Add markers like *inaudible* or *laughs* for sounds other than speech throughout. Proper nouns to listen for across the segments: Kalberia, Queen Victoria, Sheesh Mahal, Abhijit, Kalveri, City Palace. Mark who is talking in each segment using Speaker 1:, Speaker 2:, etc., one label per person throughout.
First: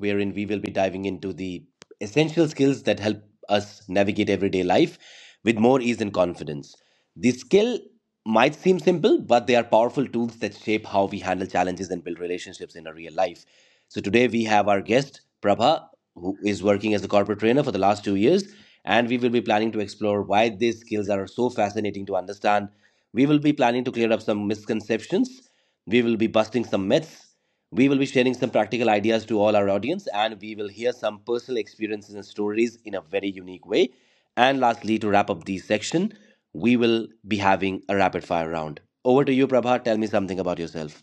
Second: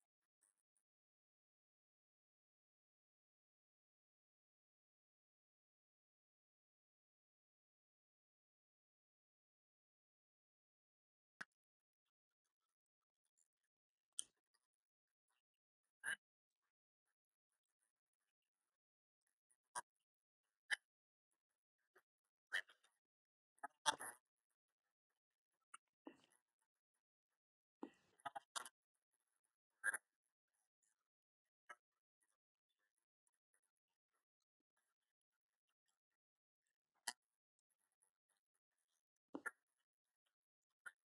Speaker 1: wherein we will be diving into the essential skills that help us navigate everyday life with more ease and confidence. These skill might seem simple, but they are powerful tools that shape how we handle challenges and build relationships in our real life. So, today we have our guest, Prabha, who is working as a corporate trainer for the last 2 years, and we will be planning to explore why these skills are so fascinating to understand we will be planning to clear up some misconceptions. We will be busting some myths. We will be sharing some practical ideas to all our audience, and we will hear some personal experiences and stories in a very unique way. And lastly, to wrap up this section, we will be having a rapid fire round. Over to you, Prabha. Tell me something about yourself.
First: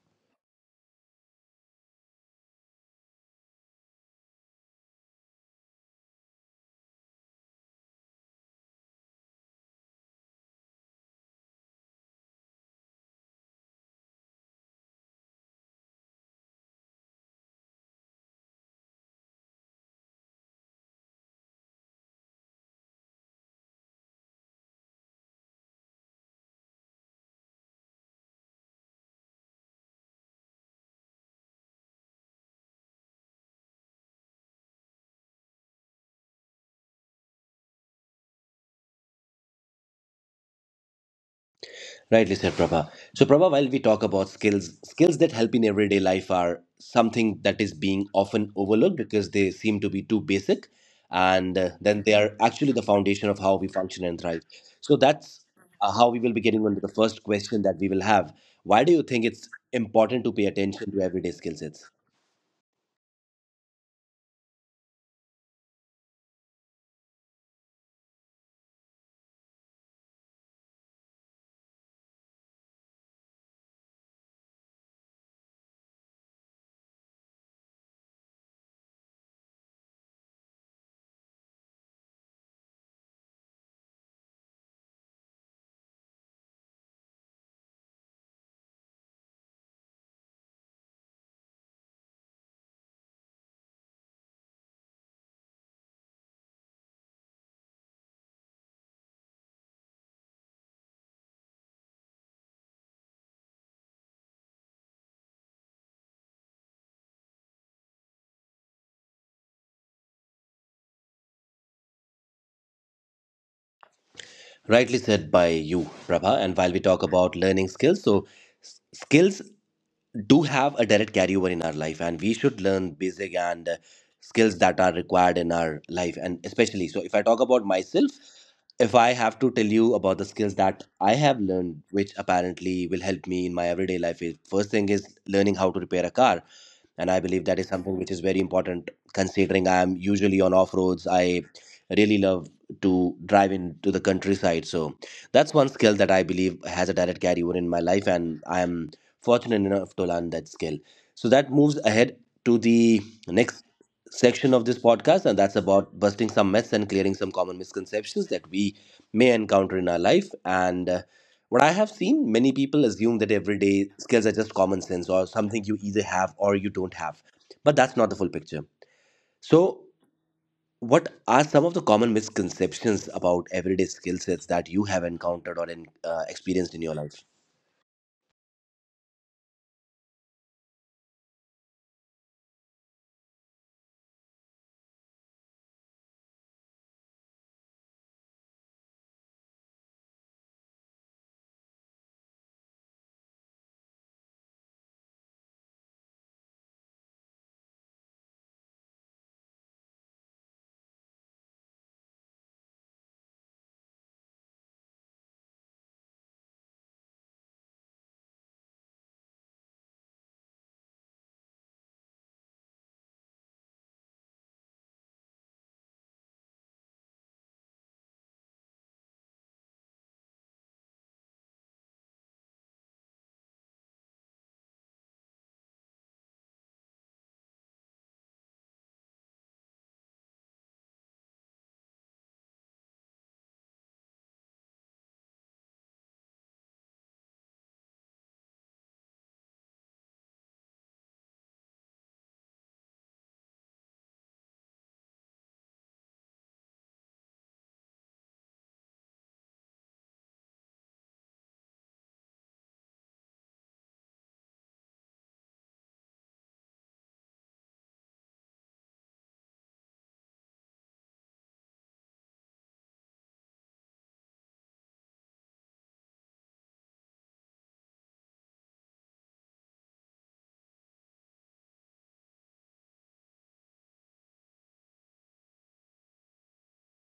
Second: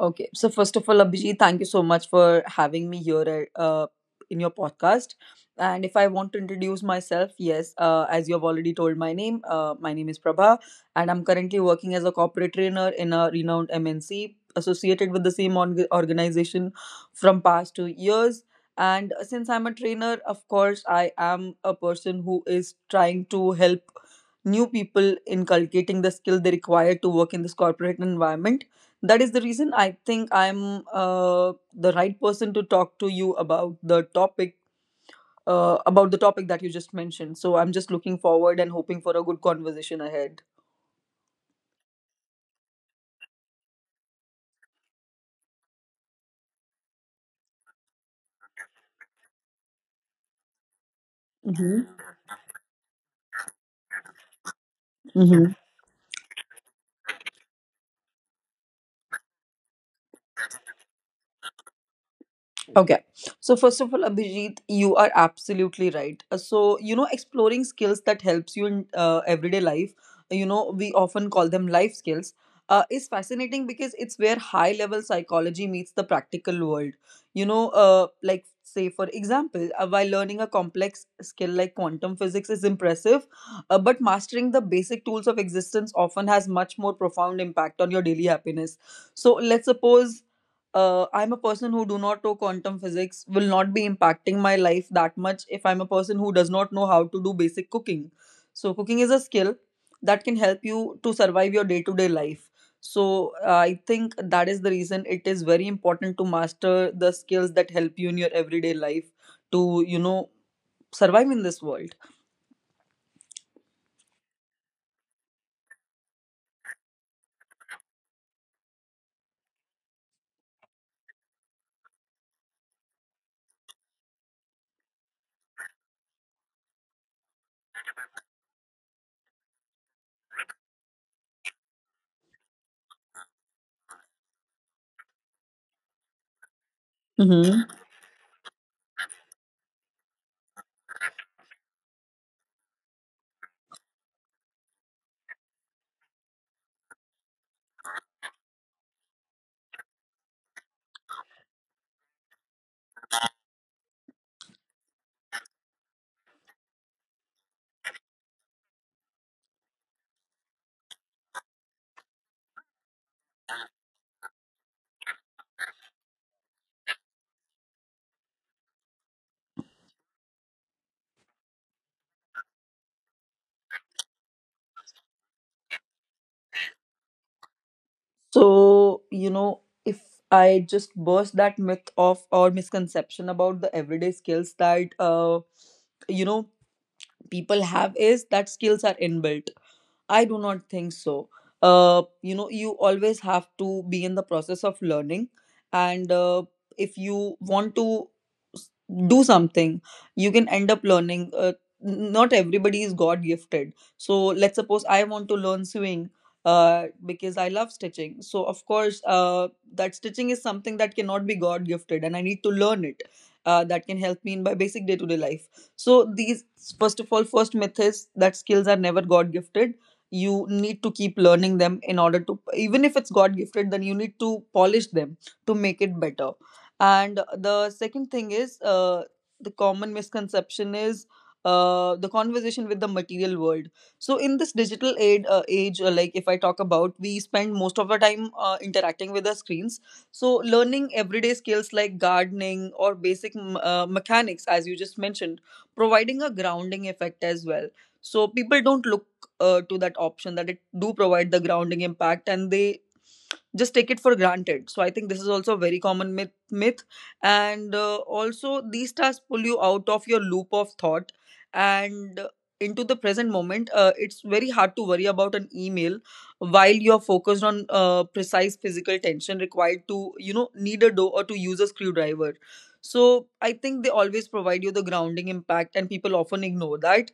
Speaker 2: Okay. So first of all, Abhijit, thank you so much for having me here at, in your podcast. And if I want to introduce myself, yes, as you have already told my name is Prabha, and I'm currently working as a corporate trainer in a renowned MNC associated with the same organization from past 2 years. And since I'm a trainer, of course, I am a person who is trying to help new people inculcating the skill they require to work in this corporate environment. That is the reason I think I'm the right person to talk to you about the topic that you just mentioned. So I'm just looking forward and hoping for a good conversation ahead.
Speaker 1: Rightly said, Prabha. So, Prabha, while we talk about skills, skills that help in everyday life are something that is being often overlooked because they seem to be too basic, and then
Speaker 2: Mm-hmm.
Speaker 1: they are actually the foundation of how we function and thrive. So, that's
Speaker 2: Mm-hmm.
Speaker 1: how we will be getting on to the first question that we will have. Why do you think it's important to pay attention to everyday skill sets?
Speaker 2: Okay. So first of all, Abhijit, you are absolutely right. So, exploring skills that helps you in everyday life, you know, we often call them life skills, is fascinating because it's where high level psychology meets the practical world. Like say for example, while learning a complex skill like quantum physics is impressive, but mastering the basic tools of existence often has much more profound impact on your daily happiness. So let's suppose I'm a person who do not know quantum physics will not be impacting my life that much if I'm a person who does not know how to do basic cooking. So cooking is a skill that can help you to survive your day to day life. So I think that is the reason it is very important to master the skills that help you in your everyday life to you know survive in this world.
Speaker 1: Rightly said by you, Prabha. And while we talk about learning skills, so skills do have a direct carryover in our life and we should learn basic and skills that are required in our life, and especially so if I talk about myself. If I have to tell you about the skills that I have learned which apparently will help me in my everyday life, is first thing is learning how to repair a car, and I believe that is something which is very important considering I am usually on off roads. I really love to drive into the countryside, so that's one skill that I believe has a direct carryover in my life, and I am fortunate enough to learn that skill. So that moves ahead to the next section of this podcast, and that's about busting some myths and clearing some common misconceptions that we may encounter in our life. And what I have seen, many people assume that everyday skills are just common sense or something you either have or you don't have. But that's not the full picture. So, what are some of the common misconceptions about everyday skill sets that you have encountered or experienced in your life?
Speaker 2: So, you know, if I just burst that myth of or misconception about the everyday skills that, you know, people have is that skills are inbuilt. I do not think so. You know, you always have to be in the process of learning, and if you want to s- do something, you can end up learning. Not everybody is God gifted. So let's suppose I want to learn sewing. Because I love stitching, so of course, that stitching is something that cannot be God gifted, and I need to learn it. That can help me in my basic day to day life. So these first of all, first myth is that skills are never God gifted. You need to keep learning them in order to, even if it's god gifted then you need to polish them to make it better. And the second thing is the common misconception is the conversation with the material world. So in this digital age, like if I talk about, we spend most of our time interacting with the screens. So learning everyday skills like gardening or basic mechanics, as you just mentioned, providing a grounding effect as well. So people don't look to that option that it do provide the grounding impact, and they just take it for granted. So I think this is also a very common myth. And also these tasks pull you out of your loop of thought and into the present moment. It's very hard to worry about an email while you're focused on precise physical tension required to you know need a door or to use a screwdriver. So I think they always provide you the grounding impact, and people often ignore that.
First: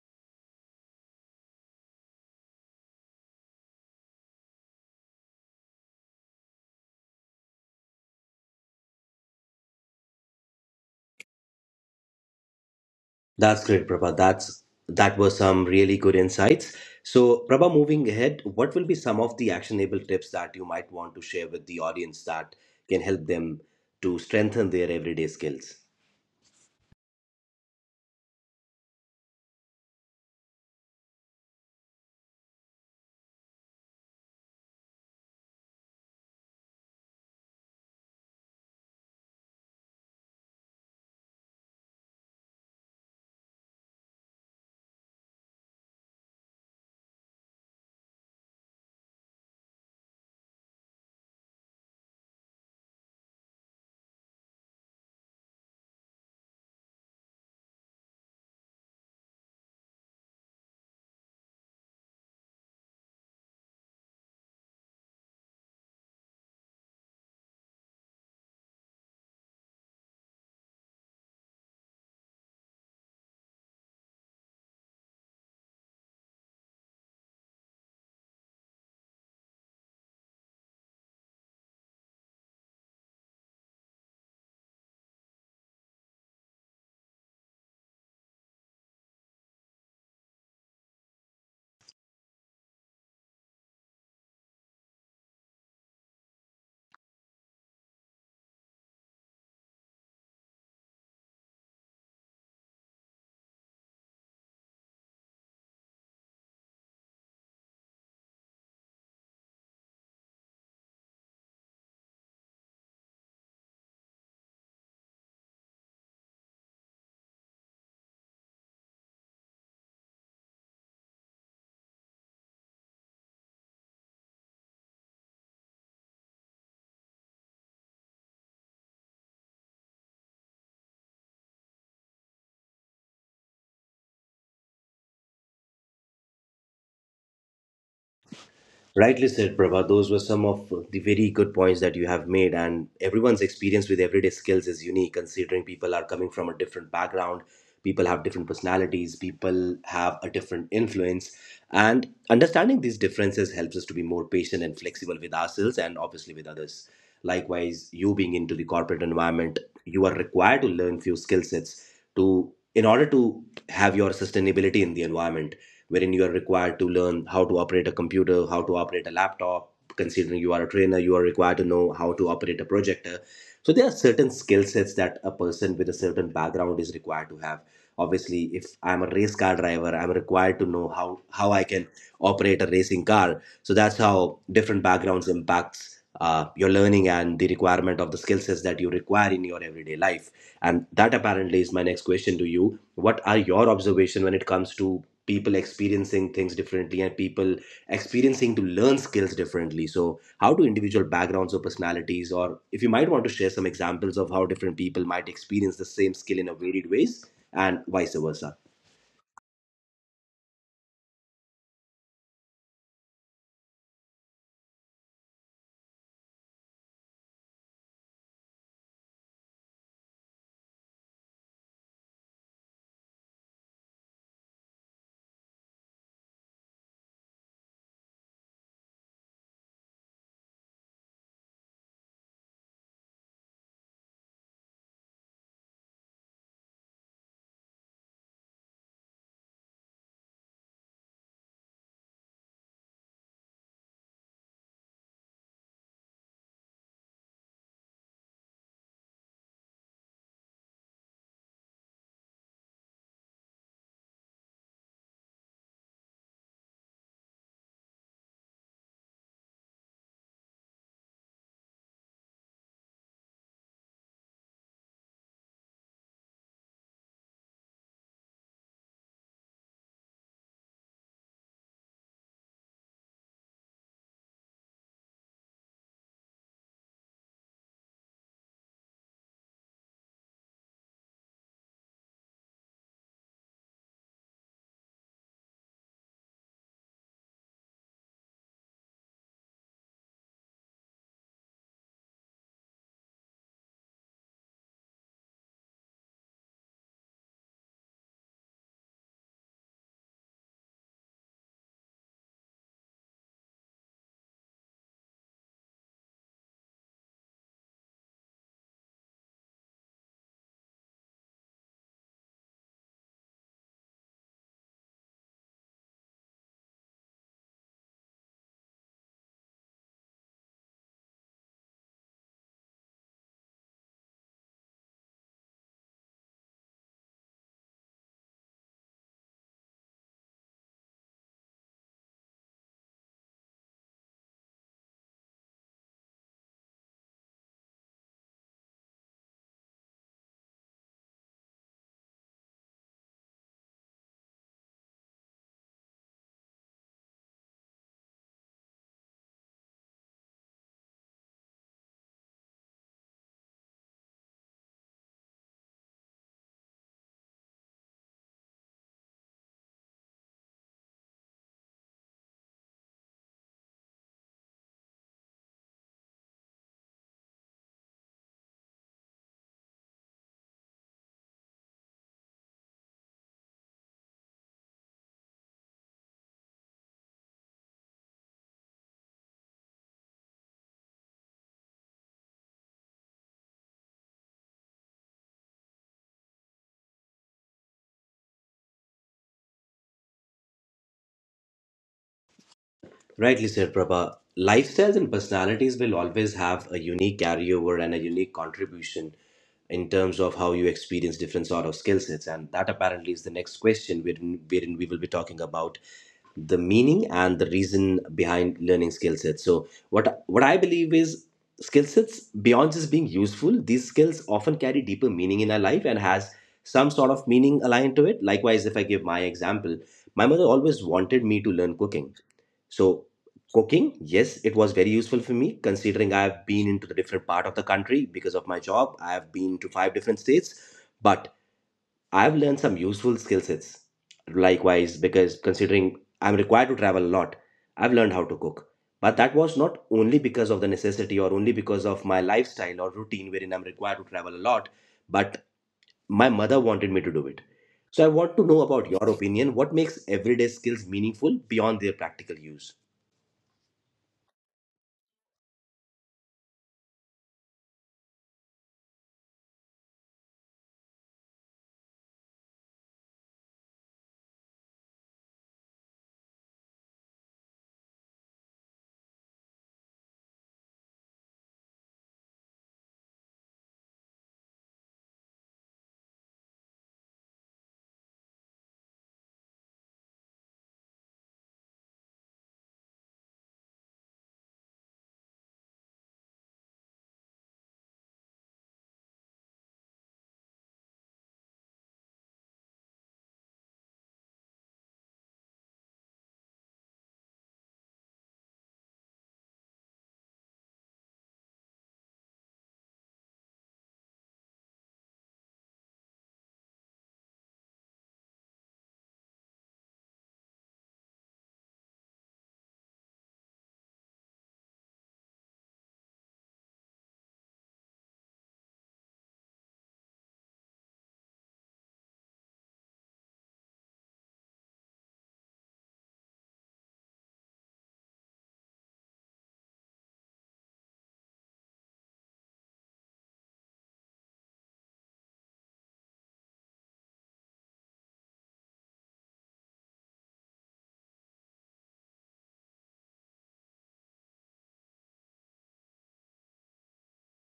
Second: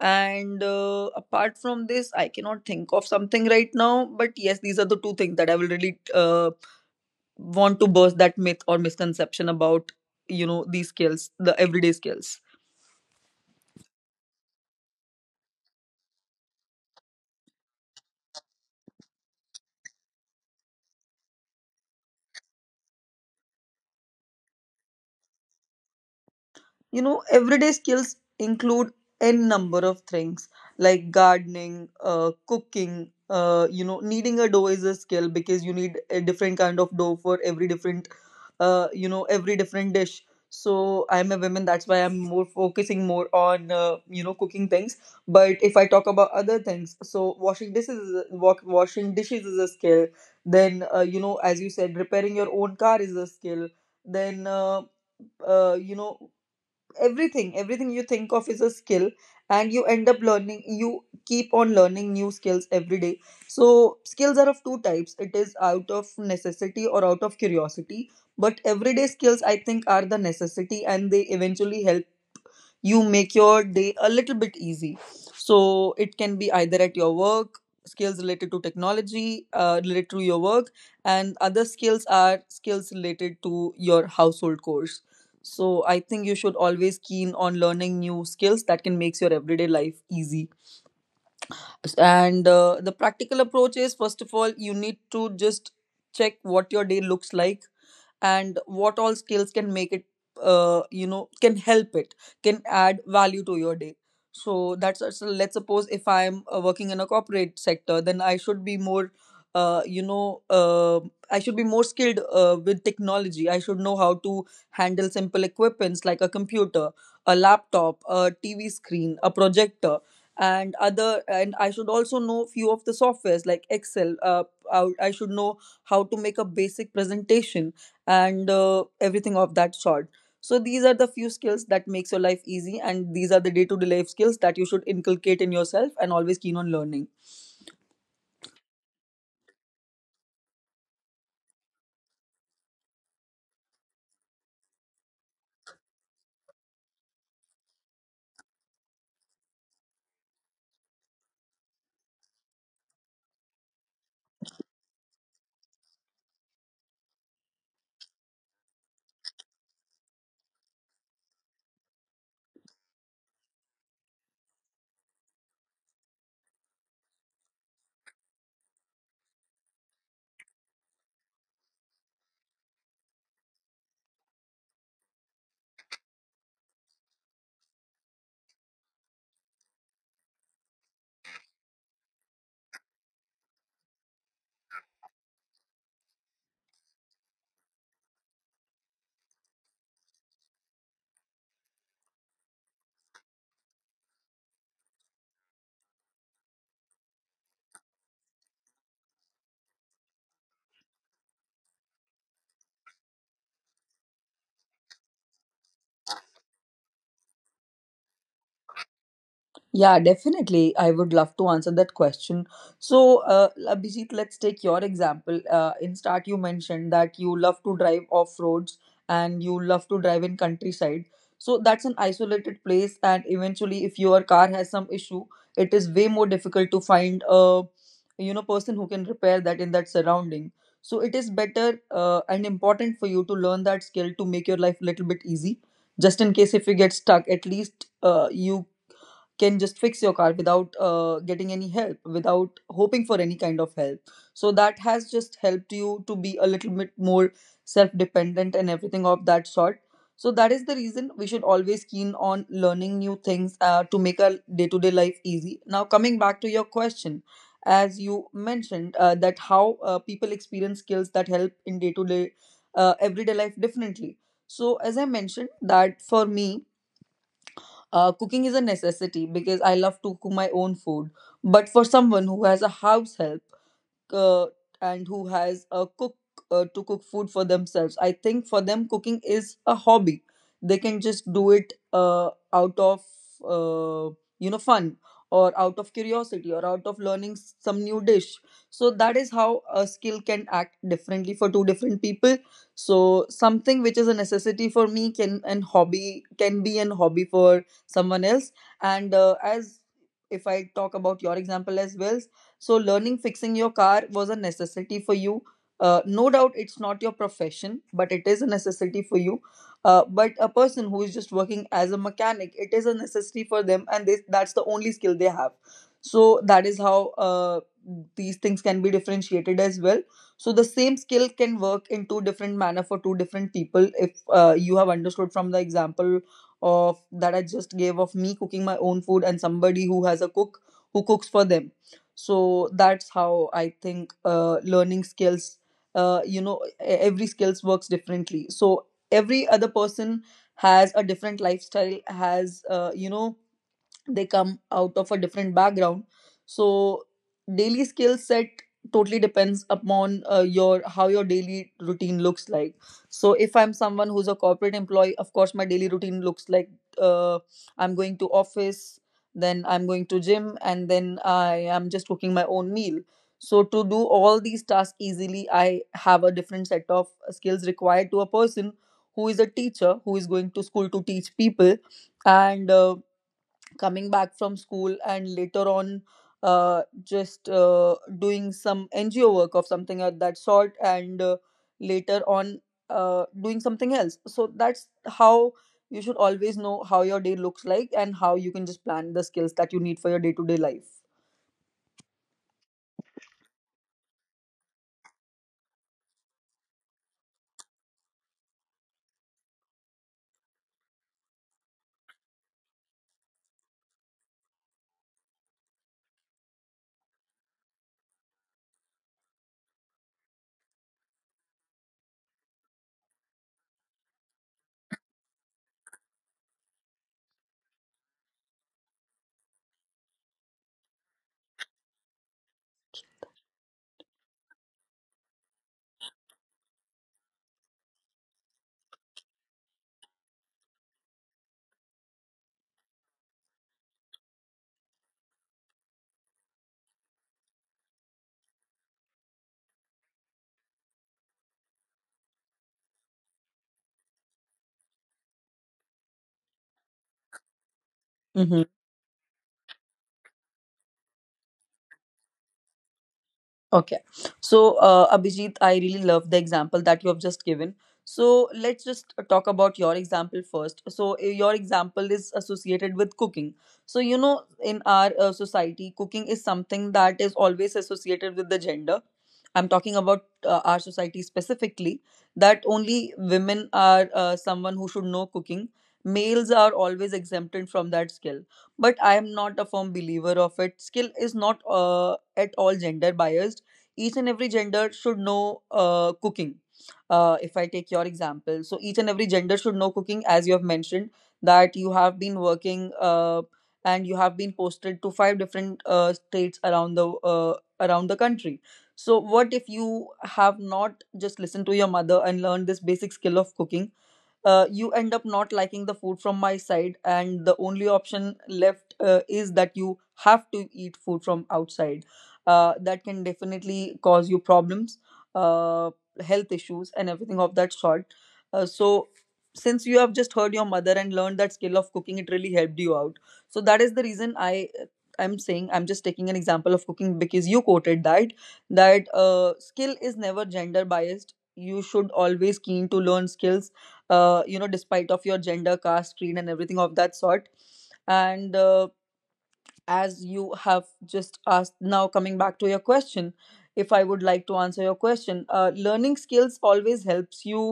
Speaker 2: And apart from this, I cannot think of something right now. But yes, these are the two things that I will really want to burst that myth or misconception about you know these skills, the everyday skills.
Speaker 1: That's great, Prabha. That was some really good insights. So, Prabha, moving ahead, what will be some of the actionable tips that you might want to share with the audience that can help them to strengthen their everyday skills?
Speaker 2: You know, everyday skills include n number of things like gardening, cooking. You know, kneading a dough is a skill because you need a different kind of dough for every different, you know, every different dish. So I'm a woman, that's why I'm more focusing more on you know cooking things. But if I talk about other things, so washing dishes, washing dishes is a skill. Then you know, as you said, repairing your own car is a skill. Then you know everything you think of is a skill, and you end up learning. You keep on learning new skills every day. So skills are of two types: it is out of necessity or out of curiosity. But everyday skills, I think, are the necessity and they eventually help you make your day a little bit easy. So it can be either at your work, skills related to technology, related to your work, and other skills are skills related to your household course. So I think you should always keen on learning new skills that can make your everyday life easy. And the practical approach is, first of all you need to just check what your day looks like and what all skills can make it you know can help it, can add value to your day. So let's suppose if I'm working in a corporate sector, then I should be more uh, you know uh, I should be more skilled with technology. I should know how to handle simple equipments like a computer, a laptop, a tv screen, a projector, and other. And I should also know few of the softwares like excel. I should know how to make a basic presentation and everything of that sort. So these are the few skills that makes your life easy, and these are the day to day life skills that you should inculcate in yourself and always keen on learning.
Speaker 1: Rightly said, Prabha. Those were some of the very good points that you have made. And everyone's experience with everyday skills is unique, considering people are coming from a different background, people have different personalities, people have a different influence. And understanding these differences helps us to be more patient and flexible with ourselves and obviously with others. Likewise, you being into the corporate environment, you are required to learn few skill sets to in order to have your sustainability in the environment wherein you are required to learn how to operate a computer, how to operate a laptop. Considering you are a trainer, you are required to know how to operate a projector. So there are certain skill sets that a person with a certain background is required to have. Obviously, if I'm a race car driver, I'm required to know how I can operate a racing car. So that's how different backgrounds impacts your learning and the requirement of the skill sets that you require in your everyday life. And that apparently is my next question to you. What are your observation when it comes to people experiencing things differently and people experiencing to learn skills differently? So how do individual backgrounds or personalities, or if you might want to share some examples of how different people might experience the same skill in a varied ways and vice versa?
Speaker 2: Yeah, definitely. I would love to answer that question. So, Abhijit, let's take your example. In start, you mentioned that you love to drive off roads and you love to drive in countryside. So that's an isolated place, and eventually, if your car has some issue, it is way more difficult to find a you know person who can repair that in that surrounding. So it is better and important for you to learn that skill to make your life a little bit easy. Just in case if you get stuck, at least you can just fix your car without getting any help, without hoping for any kind of help. So that has just helped you to be a little bit more self dependent and everything of that sort. So that is the reason we should always keen on learning new things to make our day to day life easy. Now coming back to your question, as you mentioned that how people experience skills that help in day to day everyday life differently. So as I mentioned that for me, cooking is a necessity because I love to cook my own food. But for someone who has a house help uh, and who has a cook to cook food for themselves, I think for them, cooking is a hobby. They can just do it out of uh, you know, fun or out of curiosity or out of learning some new dish. So that is how a skill can act differently for two different people. So something which is a necessity for me can be an hobby for someone else. And as if I talk about your example as well, so, learning fixing your car was a necessity for you. No doubt it's not your profession, but it is a necessity for you. But a person who is just working as a mechanic, it is a necessity for them, and they, that's the only skill they have. So, that is how these things can be differentiated as well. So, the same skill can work in two different manner for two different people if you have understood from the example of that I just gave of me cooking my own food and somebody who has a cook who cooks for them. So that's how I think learning skills, you know, every skills works differently. So every other person has a different lifestyle, has you know, they come out of a different background. So daily skill set totally depends upon your how your daily routine looks like. So if I'm someone who's a corporate employee, of course my daily routine looks like, uh, I'm going to office, then I'm going to gym, and then I am just cooking my own meal. So to do all these tasks easily, I have a different set of skills required to a person who is a teacher, who is going to school to teach people and coming back from school and later on just doing some NGO work of something of that sort, and later on doing something else. So that's how you should always know how your day looks like and how you can just plan the skills that you need for your day to day life.
Speaker 1: Rightly said, Prabha. Lifestyles and personalities will always have a unique carryover and a unique contribution in terms of how you experience different sort of skill sets. And that apparently is the next question, wherein we will be talking about the meaning and the reason behind learning skill sets. So, what I believe is skill sets beyond just being useful. These skills often carry deeper meaning in our life and has some sort of meaning aligned to it. Likewise, if I give my example, my mother always wanted me to learn cooking, so cooking, yes, it was very useful for me considering I've been into the different part of the country because of my job. I've been to 5 different states, but I've learned some useful skill sets. Likewise, because considering I'm required to travel a lot, I've learned how to cook. But that was not only because of the necessity or only because of my lifestyle or routine wherein I'm required to travel a lot, but my mother wanted me to do it. So I want to
Speaker 2: Mhm.
Speaker 1: know about your opinion. What makes everyday skills meaningful beyond their practical use?
Speaker 2: Okay. So, Abhijit, I really love the example that you have just given. So, let's just talk about your example first. So, your example is associated with cooking. So, you know, in our society, cooking is something that is always associated with the gender. I'm talking about our society specifically, that only women are someone who should know cooking. Males are always exempted from that skill, but I am not a firm believer of it. Skill is not at all gender biased. Each and every gender should know cooking. If I take your example, so each and every gender should know cooking, as you have mentioned that you have been working and you have been posted to five different states around the country. So, what if you have not just listened to your mother and learned this basic skill of cooking? You end up not liking the food from my side, and the only option left is that you have to eat food from outside. That can definitely cause you problems, uh, health issues and everything of that sort. So since you have just heard your mother and learned that skill of cooking, it really helped you out. So that is the reason I'm saying, I'm just taking an example of cooking because you quoted that skill is never gender biased, you should always keen to learn skills, you know, despite of your gender, caste, creed and everything of that sort. And as you have just asked, now coming back to your question, if I would like to answer your question, learning skills always helps you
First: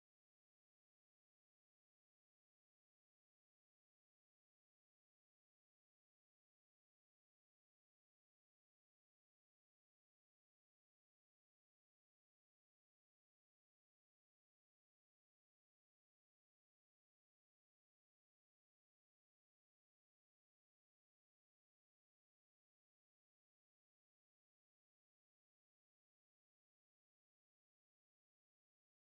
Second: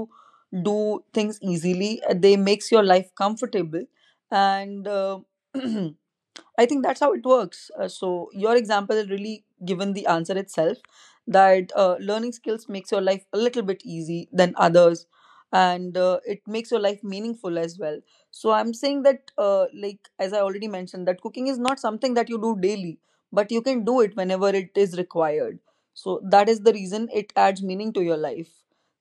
Speaker 2: do things easily. They makes your life comfortable, and *clears throat* I think that's how it works. So your example has really given the answer itself, that learning skills makes your life a little bit easy than others, and it makes your life meaningful as well. So I'm saying that, like as I already mentioned, that cooking is not something that you do daily, but you can do it whenever it is required. So that is the reason it adds meaning to your life.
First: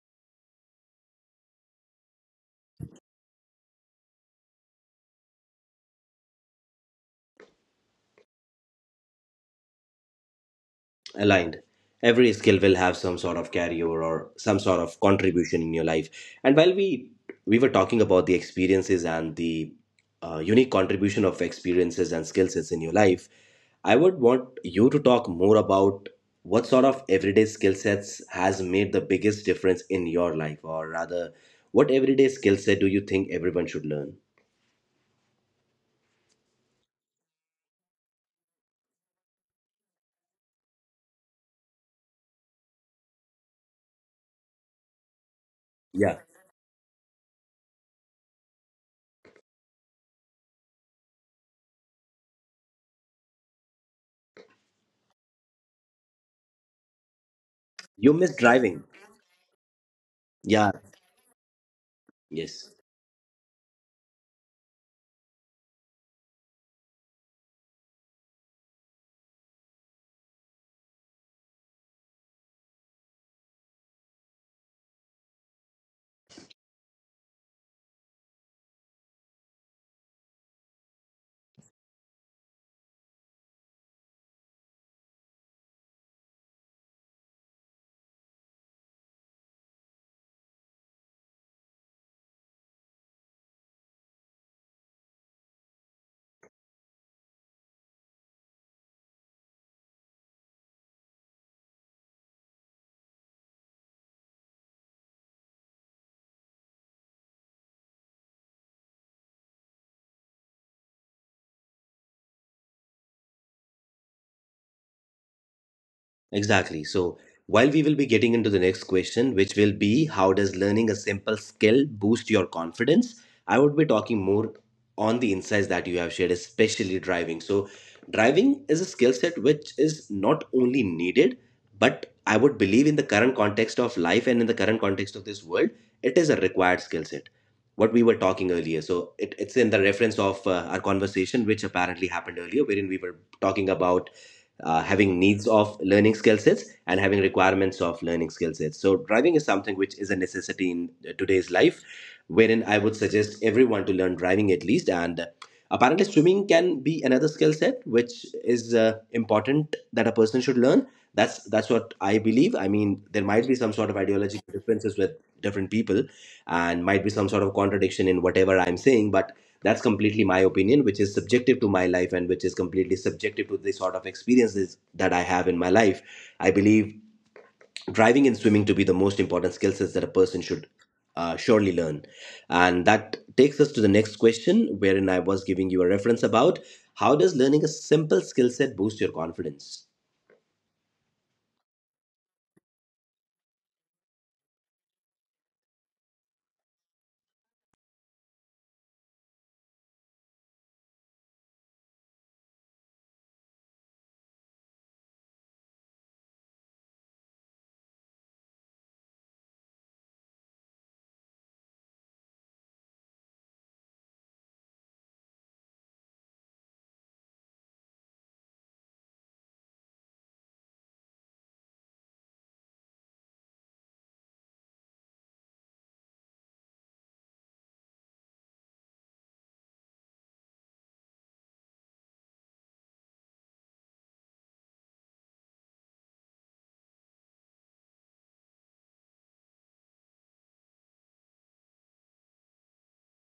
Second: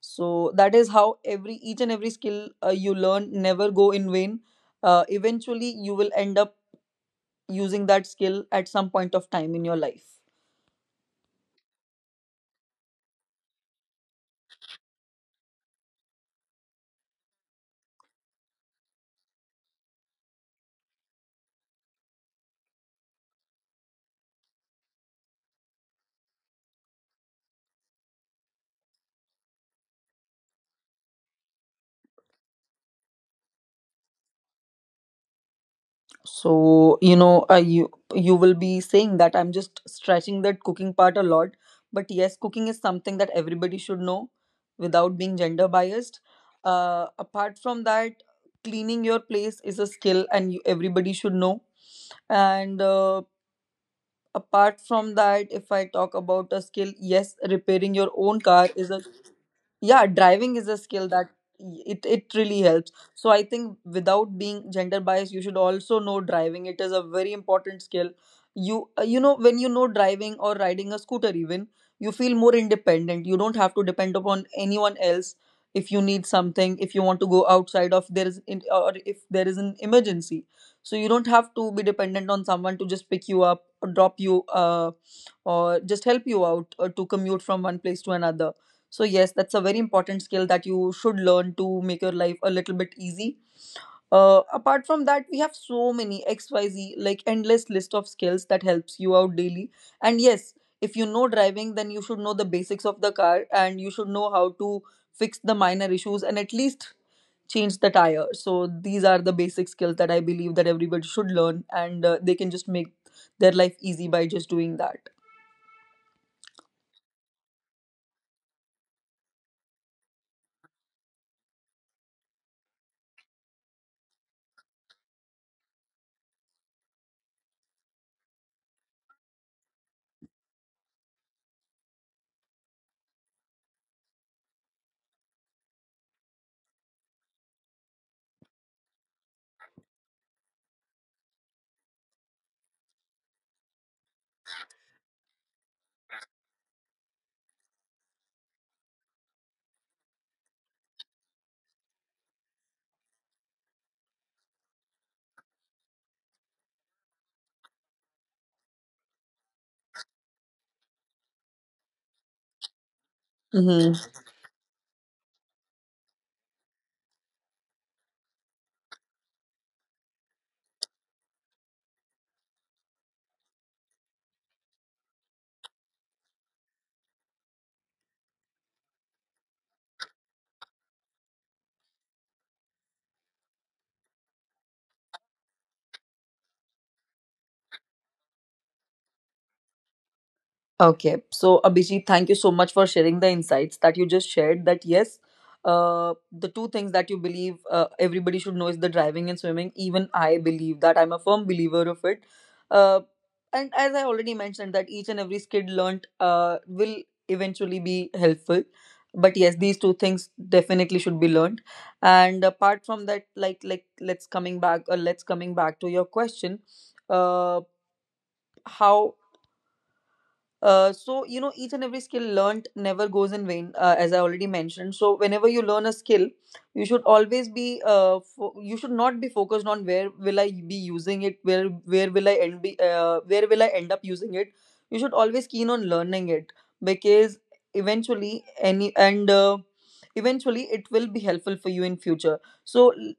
Speaker 2: So that is how every each and every skill you learn never go in vain. Eventually, you will end up using that skill at some point of time in your life.
Speaker 1: Aligned, every skill will have some sort of carryover or some sort of contribution in your life. And while we were talking about the experiences and the unique contribution of experiences and skill sets in your life, I would want you to talk more about what sort of everyday skill sets has made the biggest difference in your life, or rather what everyday skill set do you think everyone should learn?
Speaker 2: So, you know, you will be saying that I'm just stretching that cooking part a lot, but yes, cooking is something that everybody should know without being gender
Speaker 1: Yeah,
Speaker 2: biased. Apart from that, cleaning your place is a skill and everybody should know. And apart from that, if I talk about a skill, yes, repairing
Speaker 1: you
Speaker 2: your
Speaker 1: miss
Speaker 2: own car
Speaker 1: driving.
Speaker 2: is a yeah driving
Speaker 1: Yeah.
Speaker 2: is a skill that it really
Speaker 1: Yes.
Speaker 2: helps. So I think without being gender biased, you should also know driving. It is a very important skill. You know, when you know driving or riding a scooter even, you feel more independent, you don't have to depend upon anyone else. If you need something, if you want to go outside of there is in, or if there is an emergency, so you don't have to be dependent on someone to just pick you up or drop you or just help you out or to commute from one place to another. So, yes, that's a very important skill that you should learn to make your life a little bit easy. Apart from that, we have so many XYZ, like endless list of skills that helps you out daily. And yes, if you know driving, then you should know the basics of the car and you should know how to fix the minor issues and at least change the tire. So these are the basic skills that I believe that everybody should learn, and they can just make their life easy by just doing that.
Speaker 1: Exactly. So, while we will be getting into the next question, which will be how does learning a simple skill boost your confidence? I would be talking more on the insights that you have shared, especially driving. So, driving is a skill set which is not only needed, but I would believe in the current context of life and in the current context of this world, it is a required skill set. What we were talking earlier. So, it's in the reference of our conversation, which apparently happened earlier, wherein we were talking about having needs of learning skill sets and having requirements of learning skill sets. So, driving is something which is a necessity in today's life, wherein I would suggest everyone to learn driving at least. And apparently, swimming can be another skill set which is important that a person should learn. That's what I believe. I mean, there might be some sort
Speaker 2: Mhm.
Speaker 1: of ideological differences with different people, and might be some sort of contradiction in whatever I'm saying. But that's completely my opinion which is subjective to my life, and which is completely subjective to the sort of experiences that I have in my life. I believe driving and swimming to be the most important skill sets that a person should surely learn. And that takes us to the next question wherein I was giving you a reference about how does learning a simple skill set boost your confidence?
Speaker 2: Okay. So, Abhijit, thank you so much for sharing the insights that you just shared. That, yes, the two things that you believe everybody should know is the driving and swimming. Even I believe that. I'm a firm believer of it. Uh, and as I already mentioned, that each and every skill learnt will eventually be helpful. But yes, these two things definitely should be learned. And apart from that, let's coming back or let's coming back to your question, uh, how so you know each and every skill learnt never goes in vain, as I already mentioned. So whenever you learn a skill, you should always be you should not be focused on where will I be using it, where will I end be, where will I end up using it. You should always keen on learning it, because eventually any and eventually it will be helpful for you in future. So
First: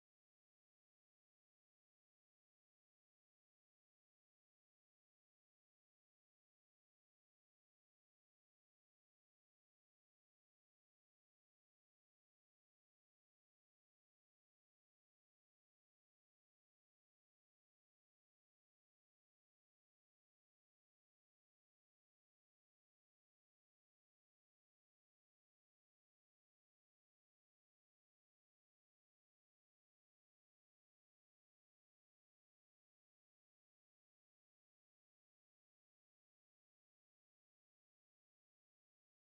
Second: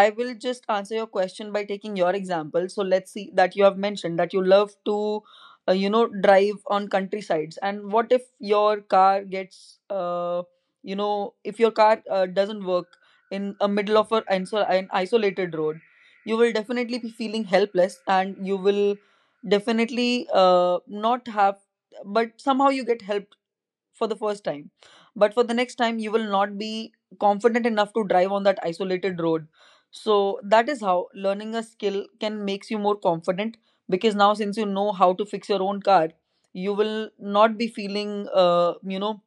Speaker 2: I will just answer your question by taking your example. So let's see that you have mentioned that you love to you know drive on countrysides, and what if your car gets you know, if your car doesn't work in a middle of a, an isolated road, you will definitely be feeling helpless, and you will definitely not have, but somehow you get help for the first time. But for the next time, you will not be confident enough to drive on that isolated road. So that is how learning a skill can makes you more confident, because now since you know how to fix your own car, you will not be feeling you know,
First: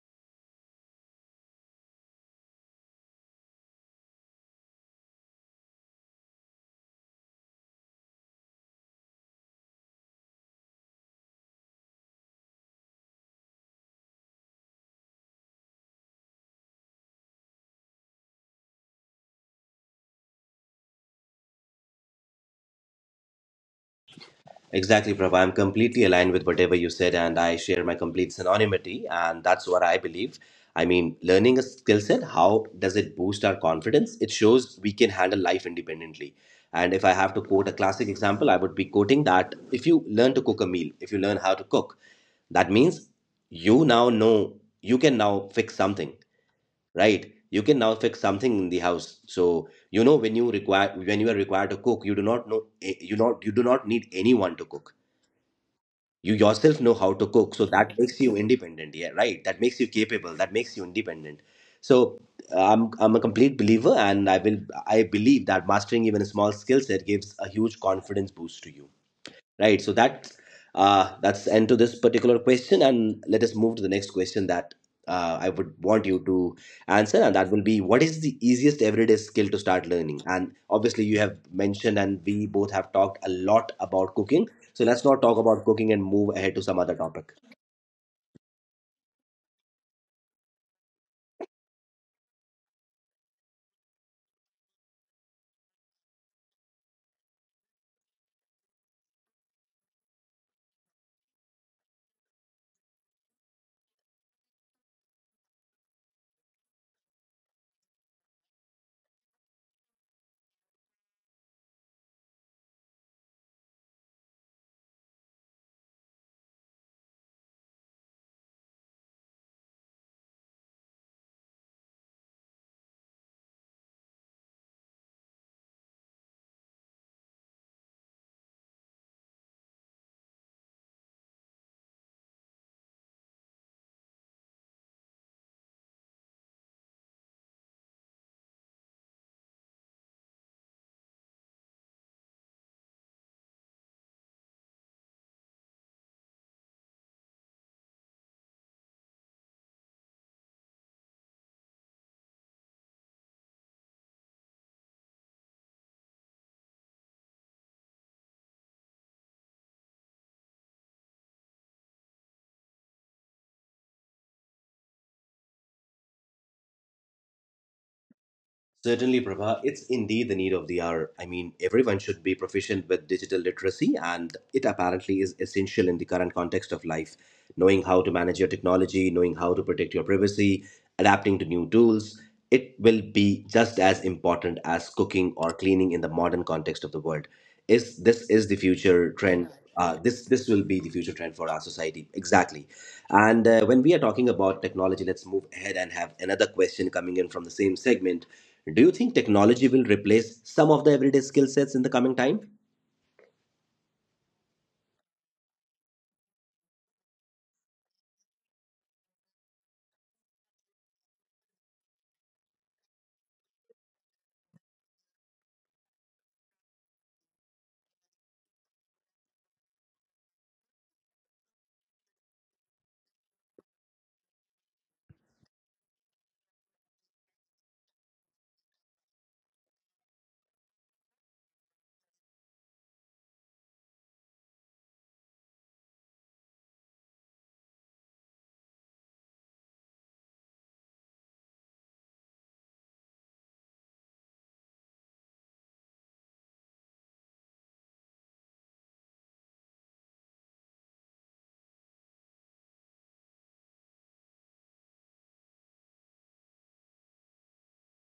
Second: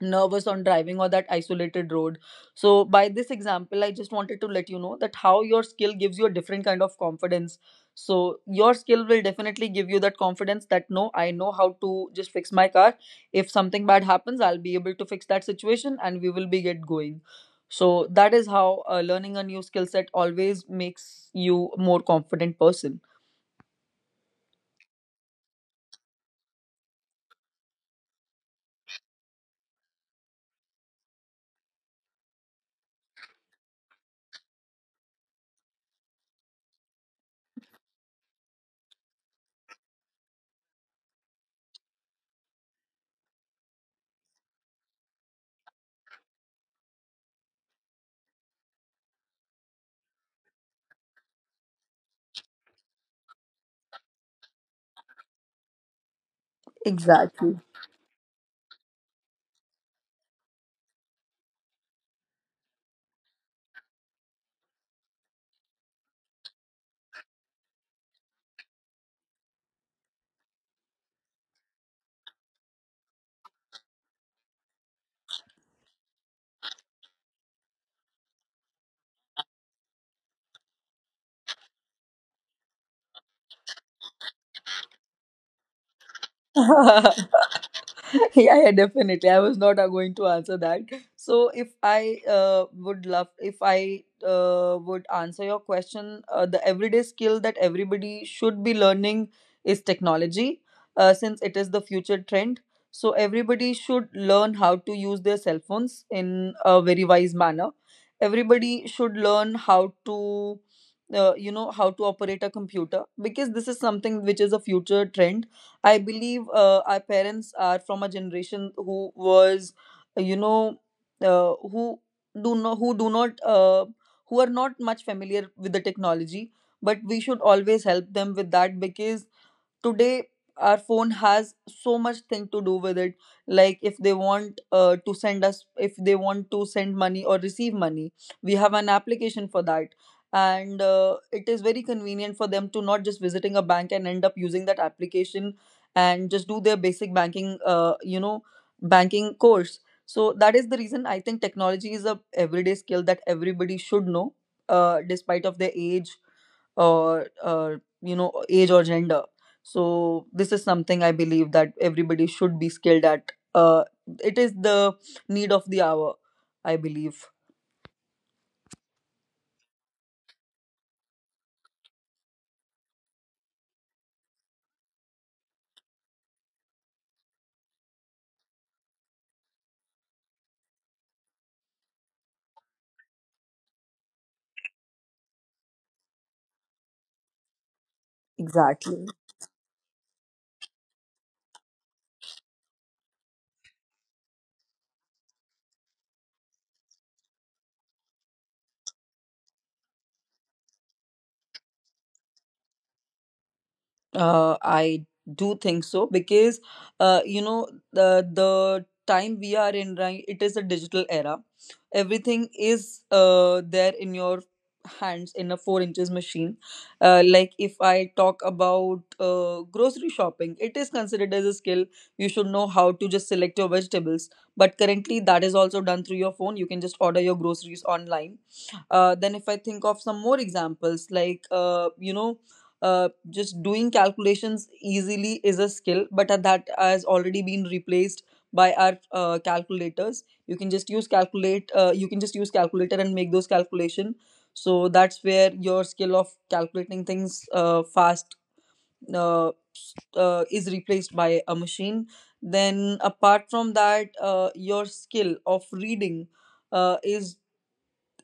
Speaker 2: nervous on driving or that isolated road. So, by this example, I just wanted to let you know that how your skill gives you a different kind of confidence. So, your skill will definitely give you that confidence that no, I know how to just fix my car. If something bad happens, I'll be able to fix that situation and we will be get going. So, that is how learning a new skill set always makes you more confident person.
Speaker 1: Exactly, Prabha. I'm completely aligned with whatever you said, and I share my complete synonymity, and that's what I believe. I mean, learning a skill set, how does it boost our confidence? It shows we can handle life independently. And if I have to quote a classic example, I would be quoting that if you learn to cook a meal, if you learn how to cook, that means you now know you can now fix something, right? You can now fix something in the house. So you know when you require when you are required to cook, you do not know you do not need anyone to cook. You yourself know how to
Speaker 2: Exactly.
Speaker 1: cook, so that makes you independent. Yeah, right, that makes you capable, that makes you independent. So I'm a complete believer, and I believe that mastering even a small skill set gives a huge confidence boost to you, right? So that that's end to this particular question, and let us move to the next question that I would want you to answer, and that will be what is the easiest everyday skill to start learning? And obviously you have mentioned, and we both have talked a lot about cooking, so let's not talk about cooking and move ahead to some other
Speaker 2: *laughs*
Speaker 1: topic.
Speaker 2: *laughs* Yeah, yeah, definitely. I was not going to answer that. So, if I would love, if I would answer your question, the everyday skill that everybody should be learning is technology, since it is the future trend. So, everybody should learn how to use their cell phones in a very wise manner. Everybody should learn how to, you know, how to operate a computer, because this is something which is a future trend. I believe our parents are from a generation who was, you know, who do not who are not much familiar with the technology. But we should always help them with that, because today our phone has so much thing to do with it. Like if they want to send us if they want to send money or receive money, we have an application for that. And it is very convenient for them to not just visiting a bank and end up using that application and just do their basic banking, you know, banking course. So that is the reason I think technology is a everyday skill that everybody should know, despite of their age, or you know, age or gender. So this is something I believe that everybody should be skilled at. It is the need of the hour, I believe.
Speaker 1: Certainly, Prabha, it's indeed the need of the hour. I mean, everyone should be proficient with digital literacy, and it apparently is essential in the current context of life. Knowing how to manage your technology, knowing how to protect your privacy, adapting to new tools, it will be just as important as cooking or cleaning in the modern context of the world. Is this is the
Speaker 2: Exactly.
Speaker 1: future trend? This will be the future trend for our society exactly. And when we are talking about technology, let's move ahead and have another question coming in from the same segment. Do you think technology will replace some of the everyday skill sets in the coming time?
Speaker 2: I do think so because you know, the time we are in right, it is a digital era. Everything is there in your hands in a four inches machine. Like if I talk about grocery shopping, it is considered as a skill. You should know how to just select your vegetables. But currently, that is also done through your phone. You can just order your groceries online. Then if I think of some more examples, like you know, just doing calculations easily is a skill, but that has already been replaced by our calculators. You can just use calculate. You can just use calculator and make those calculation. So that's where your skill of calculating things fast uh, is replaced by a machine. Then apart from that, your skill of reading is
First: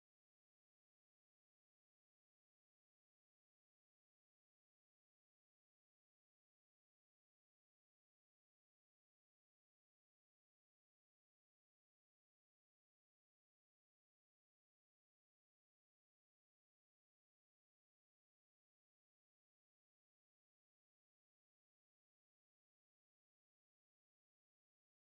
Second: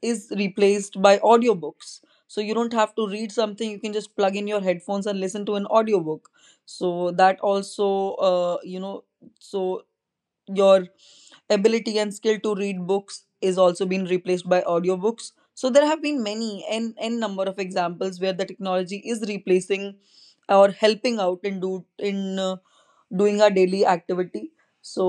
Speaker 2: replaced by audiobooks. So you don't have to read something, you can just plug in your headphones and listen to an audiobook. So that also, you know, so your ability and skill to read books is also being replaced by audiobooks. So there have been many n n number of examples where the technology is replacing or helping out in do in doing our daily activity. So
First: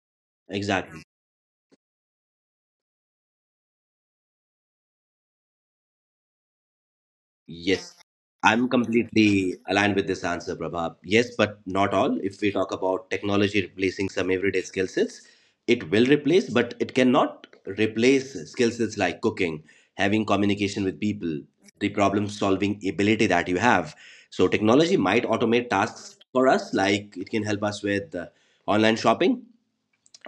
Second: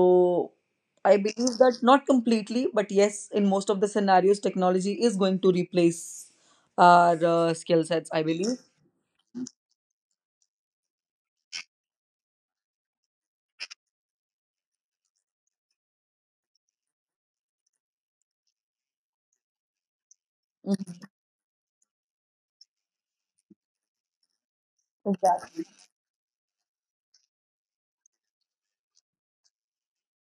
Speaker 1: Exactly.
Speaker 2: I believe that not completely, but yes, in most of the scenarios, technology is going to replace our skill
Speaker 1: Yes.
Speaker 2: sets, I believe.
Speaker 1: I'm completely aligned with this answer, Prabha. Yes, but not all. If we talk about technology replacing some everyday skill sets, it will replace, but it cannot replace skill sets like cooking, having communication with
Speaker 2: Mhm.
Speaker 1: people, the problem solving ability that you have. So, technology might
Speaker 2: Exactly.
Speaker 1: automate tasks for us, like it can help us with online shopping,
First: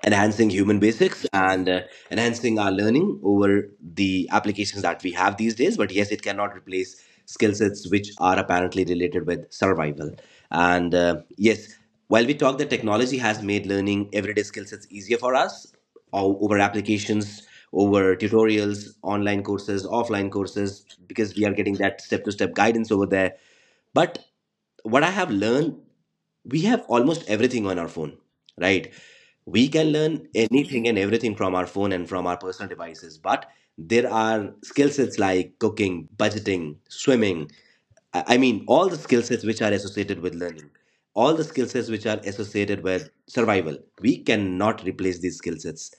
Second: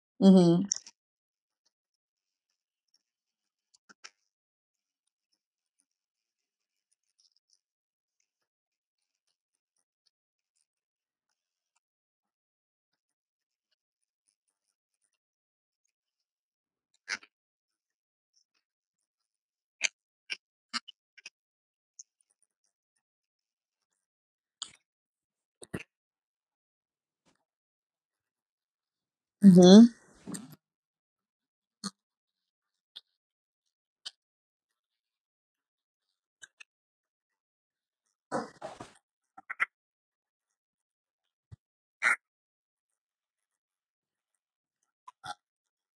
Speaker 1: enhancing human basics and enhancing our learning over the applications that we have these days. But yes, it cannot replace skill sets which are apparently related with survival. And yes, while we talk that technology has made learning everyday skill sets easier for us over applications, over tutorials, online courses, offline courses, because we are getting that step to step guidance over there. But what I have learned, we have almost everything on our phone, right? We
Speaker 2: Mm-hmm.
Speaker 1: can learn anything and everything from our phone and from our personal devices, but there are skill sets like cooking, budgeting, swimming. I mean, all the skill sets which are associated with learning, all the skill sets which are associated with survival. We cannot replace these skill sets.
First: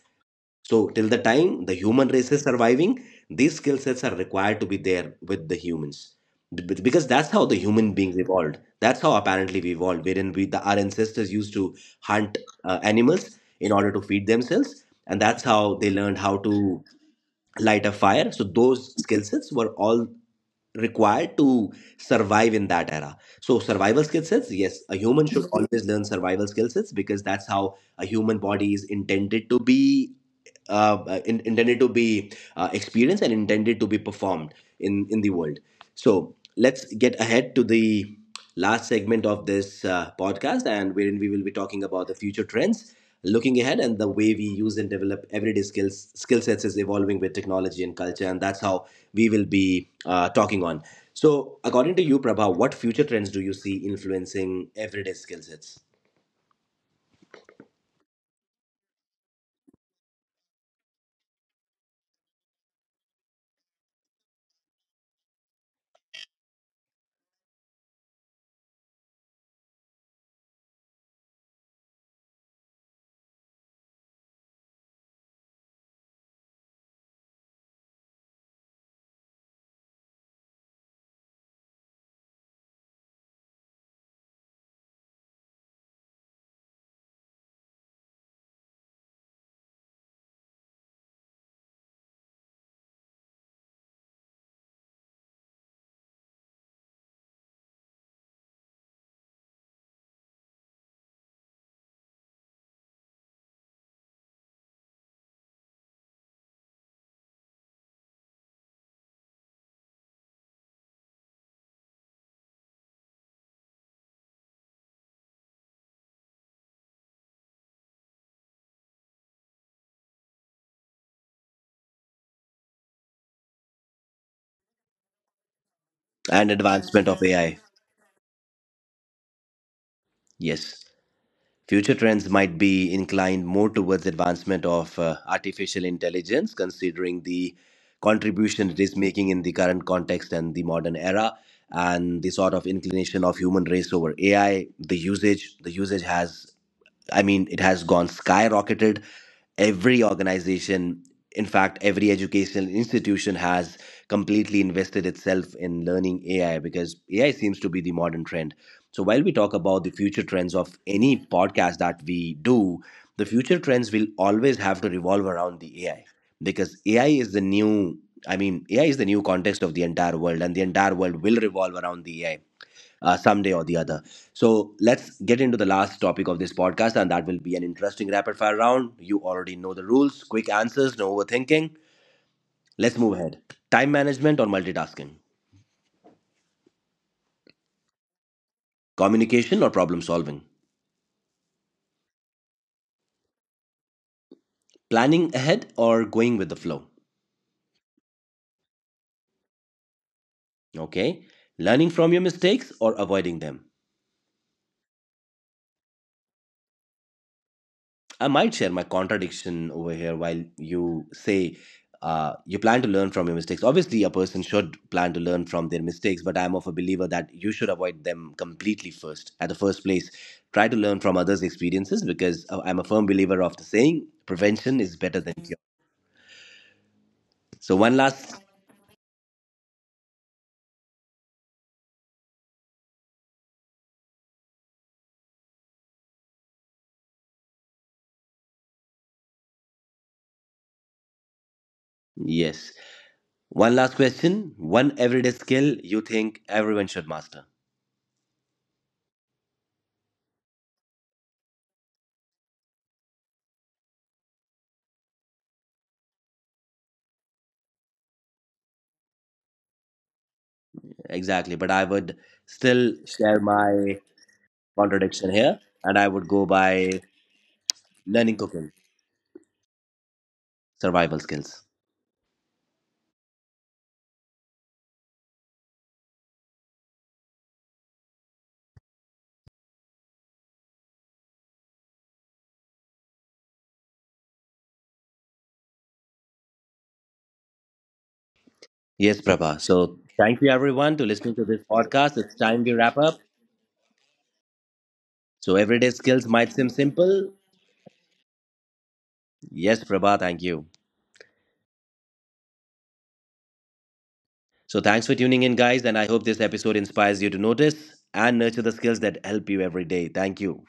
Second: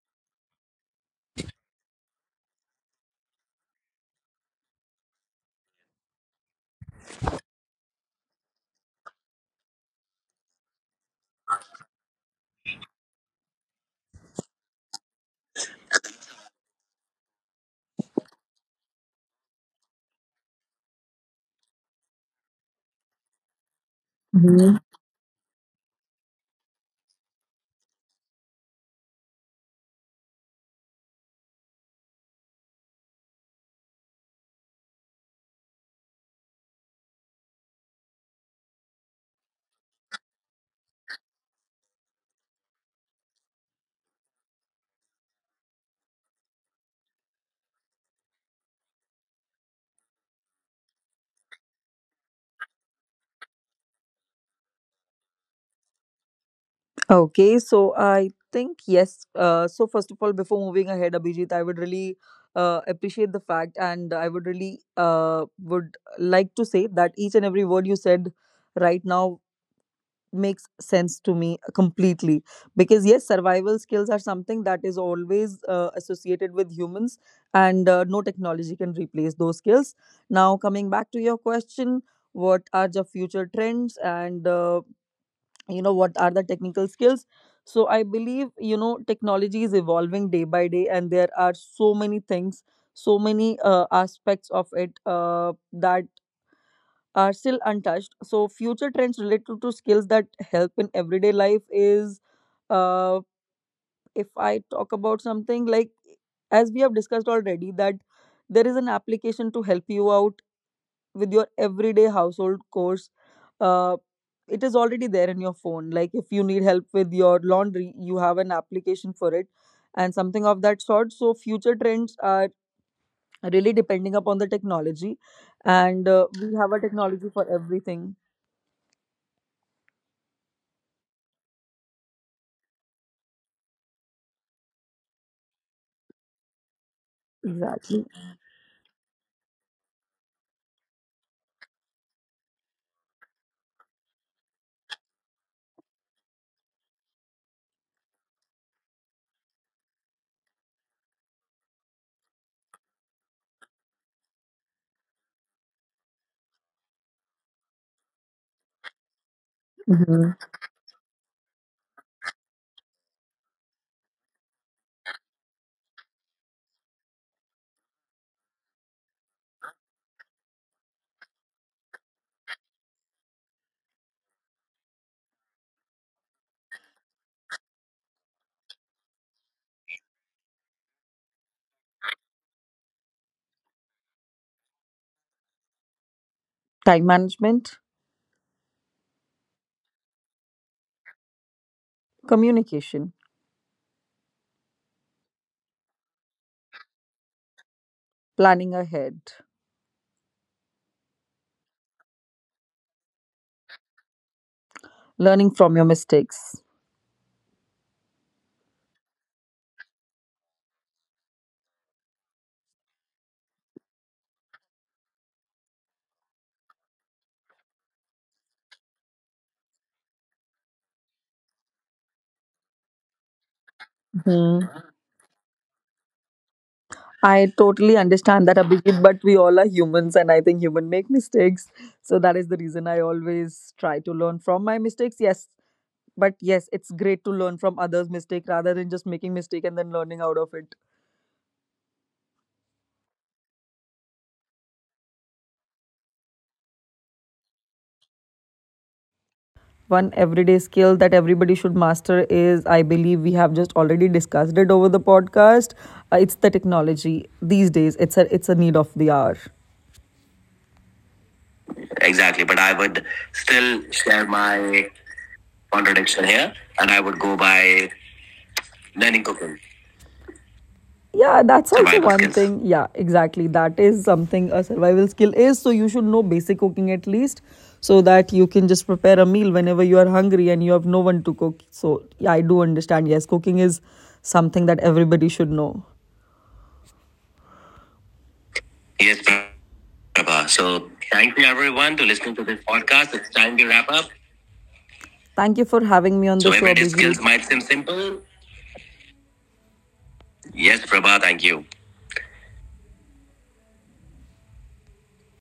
Speaker 1: So, till the time the human race is surviving, these skill sets are required to be there with the humans. Because that's how the human beings evolved. That's how apparently we evolved, wherein we, the, our ancestors used to hunt animals in order to feed themselves. And that's how they learned how to light a fire. So, those skill sets were all required to survive in that era. So survival skill sets,
Speaker 2: Mm-hmm.
Speaker 1: yes, a human should always learn survival skill sets because that's how a human body is intended to be intended to be experienced and intended to be performed in the world. So let's get ahead to the last segment of this podcast, and wherein we will be talking about the future trends. Looking ahead and the way we use and develop everyday skill sets is evolving with technology and culture, and that's how we will be talking on. So according to you, Prabha, what future trends do you see influencing everyday skill sets?
Speaker 2: Okay, so I think yes. So first of all, before moving ahead, Abhijit, I would really appreciate the fact, and I would really would like to say that each and every word you said right now makes sense to me completely. Because yes, survival skills are something that is always associated with humans, and no technology can replace those skills. Now, coming back to your question, what are the future trends, and you know, what are the technical skills. So I believe, you know, technology is evolving day by day, and there are so many things, so many aspects of it that are still untouched. So future trends related to skills that help in everyday life is uh, if I talk about something like, as we have discussed already, that there is an application to help you out with your everyday household chores. Uh, it is already there in your phone. Like if you need help with your laundry, you have an application for it, and something of that sort. So future trends are really depending upon the technology, and
Speaker 1: And
Speaker 2: we have a
Speaker 1: advancement of
Speaker 2: technology for
Speaker 1: AI.
Speaker 2: everything.
Speaker 1: Yes. Future trends might be inclined more towards advancement of artificial intelligence, considering the
Speaker 2: Exactly.
Speaker 1: contribution it is making in the current context and the modern era, and the sort of inclination of human race over AI. The usage has, I mean, it has gone skyrocketed. Every organization, in fact, every educational institution has completely invested itself in learning AI because AI seems to be the modern trend. So while we talk about the future
Speaker 2: Mhm.
Speaker 1: trends of any podcast that we do, the future trends will always have to revolve around the AI because AI is the new, I mean, AI is the new context of the entire world, and the entire world will revolve around the AI someday or the other. So let's get into the last topic of this podcast, and that will be an interesting rapid fire round. You already know the rules: quick answers, no overthinking. Let's move ahead. Time management or multitasking?
Speaker 2: Time management,
Speaker 1: Communication or problem solving?
Speaker 2: communication,
Speaker 1: Planning ahead or going with the flow?
Speaker 2: planning ahead.
Speaker 1: Okay. Learning from your mistakes or avoiding them?
Speaker 2: Learning from your mistakes.
Speaker 1: I might share my contradiction over here. While you say you plan to learn from your mistakes, obviously, a person should plan to learn from their mistakes, but I'm of a believer that you should avoid them completely first. At the first place, try to learn from others' experiences, because I'm a firm believer of the saying
Speaker 2: Hmm.
Speaker 1: prevention is better than cure.
Speaker 2: I
Speaker 1: So,
Speaker 2: totally
Speaker 1: one last,
Speaker 2: understand that, Abhijit, but we all are humans, and I think human make mistakes. So that is the reason I always try to learn from my mistakes. Yes, but yes, it's great to learn from others' mistake rather than just making mistake and then learning out of it.
Speaker 1: yes, one last question. One everyday skill you think everyone should master.
Speaker 2: One everyday skill that everybody should master is, I believe, we have just already discussed it over the podcast. It's the technology these days. It's a need of the hour.
Speaker 1: Exactly, but I would
Speaker 2: Exactly. But I
Speaker 1: still
Speaker 2: would
Speaker 1: share
Speaker 2: still
Speaker 1: my
Speaker 2: share my
Speaker 1: contradiction here and I would
Speaker 2: contradiction
Speaker 1: go
Speaker 2: here,
Speaker 1: by
Speaker 2: and I would go by
Speaker 1: learning cooking
Speaker 2: learning cooking.
Speaker 1: survival skills.
Speaker 2: Yeah, that's also one skills. Thing. Yeah, exactly. That is something, a survival skill is. So you should know basic cooking at least, so that you can just prepare a meal whenever you are hungry and you have no one to cook. So yeah, I do understand. Yes, cooking is something that everybody should know.
Speaker 1: Yes,
Speaker 2: Yes,
Speaker 1: Prabha. So thank you
Speaker 2: Prabha.
Speaker 1: everyone to
Speaker 2: So
Speaker 1: listening to
Speaker 2: thank you
Speaker 1: this
Speaker 2: everyone to
Speaker 1: podcast. It's
Speaker 2: listening to
Speaker 1: time
Speaker 2: this
Speaker 1: we wrap up.
Speaker 2: podcast. It's time to wrap up. Thank
Speaker 1: So
Speaker 2: you for
Speaker 1: everyday
Speaker 2: having
Speaker 1: skills
Speaker 2: me on the So
Speaker 1: might
Speaker 2: show,
Speaker 1: seem
Speaker 2: MIT skills
Speaker 1: simple.
Speaker 2: might seem simple.
Speaker 1: Yes, Prabha, thank you.
Speaker 2: Yes, Prabha, thank you.
Speaker 1: So thanks for tuning in, guys, and I hope this episode inspires you to notice and nurture the skills that help you every day. Thank you.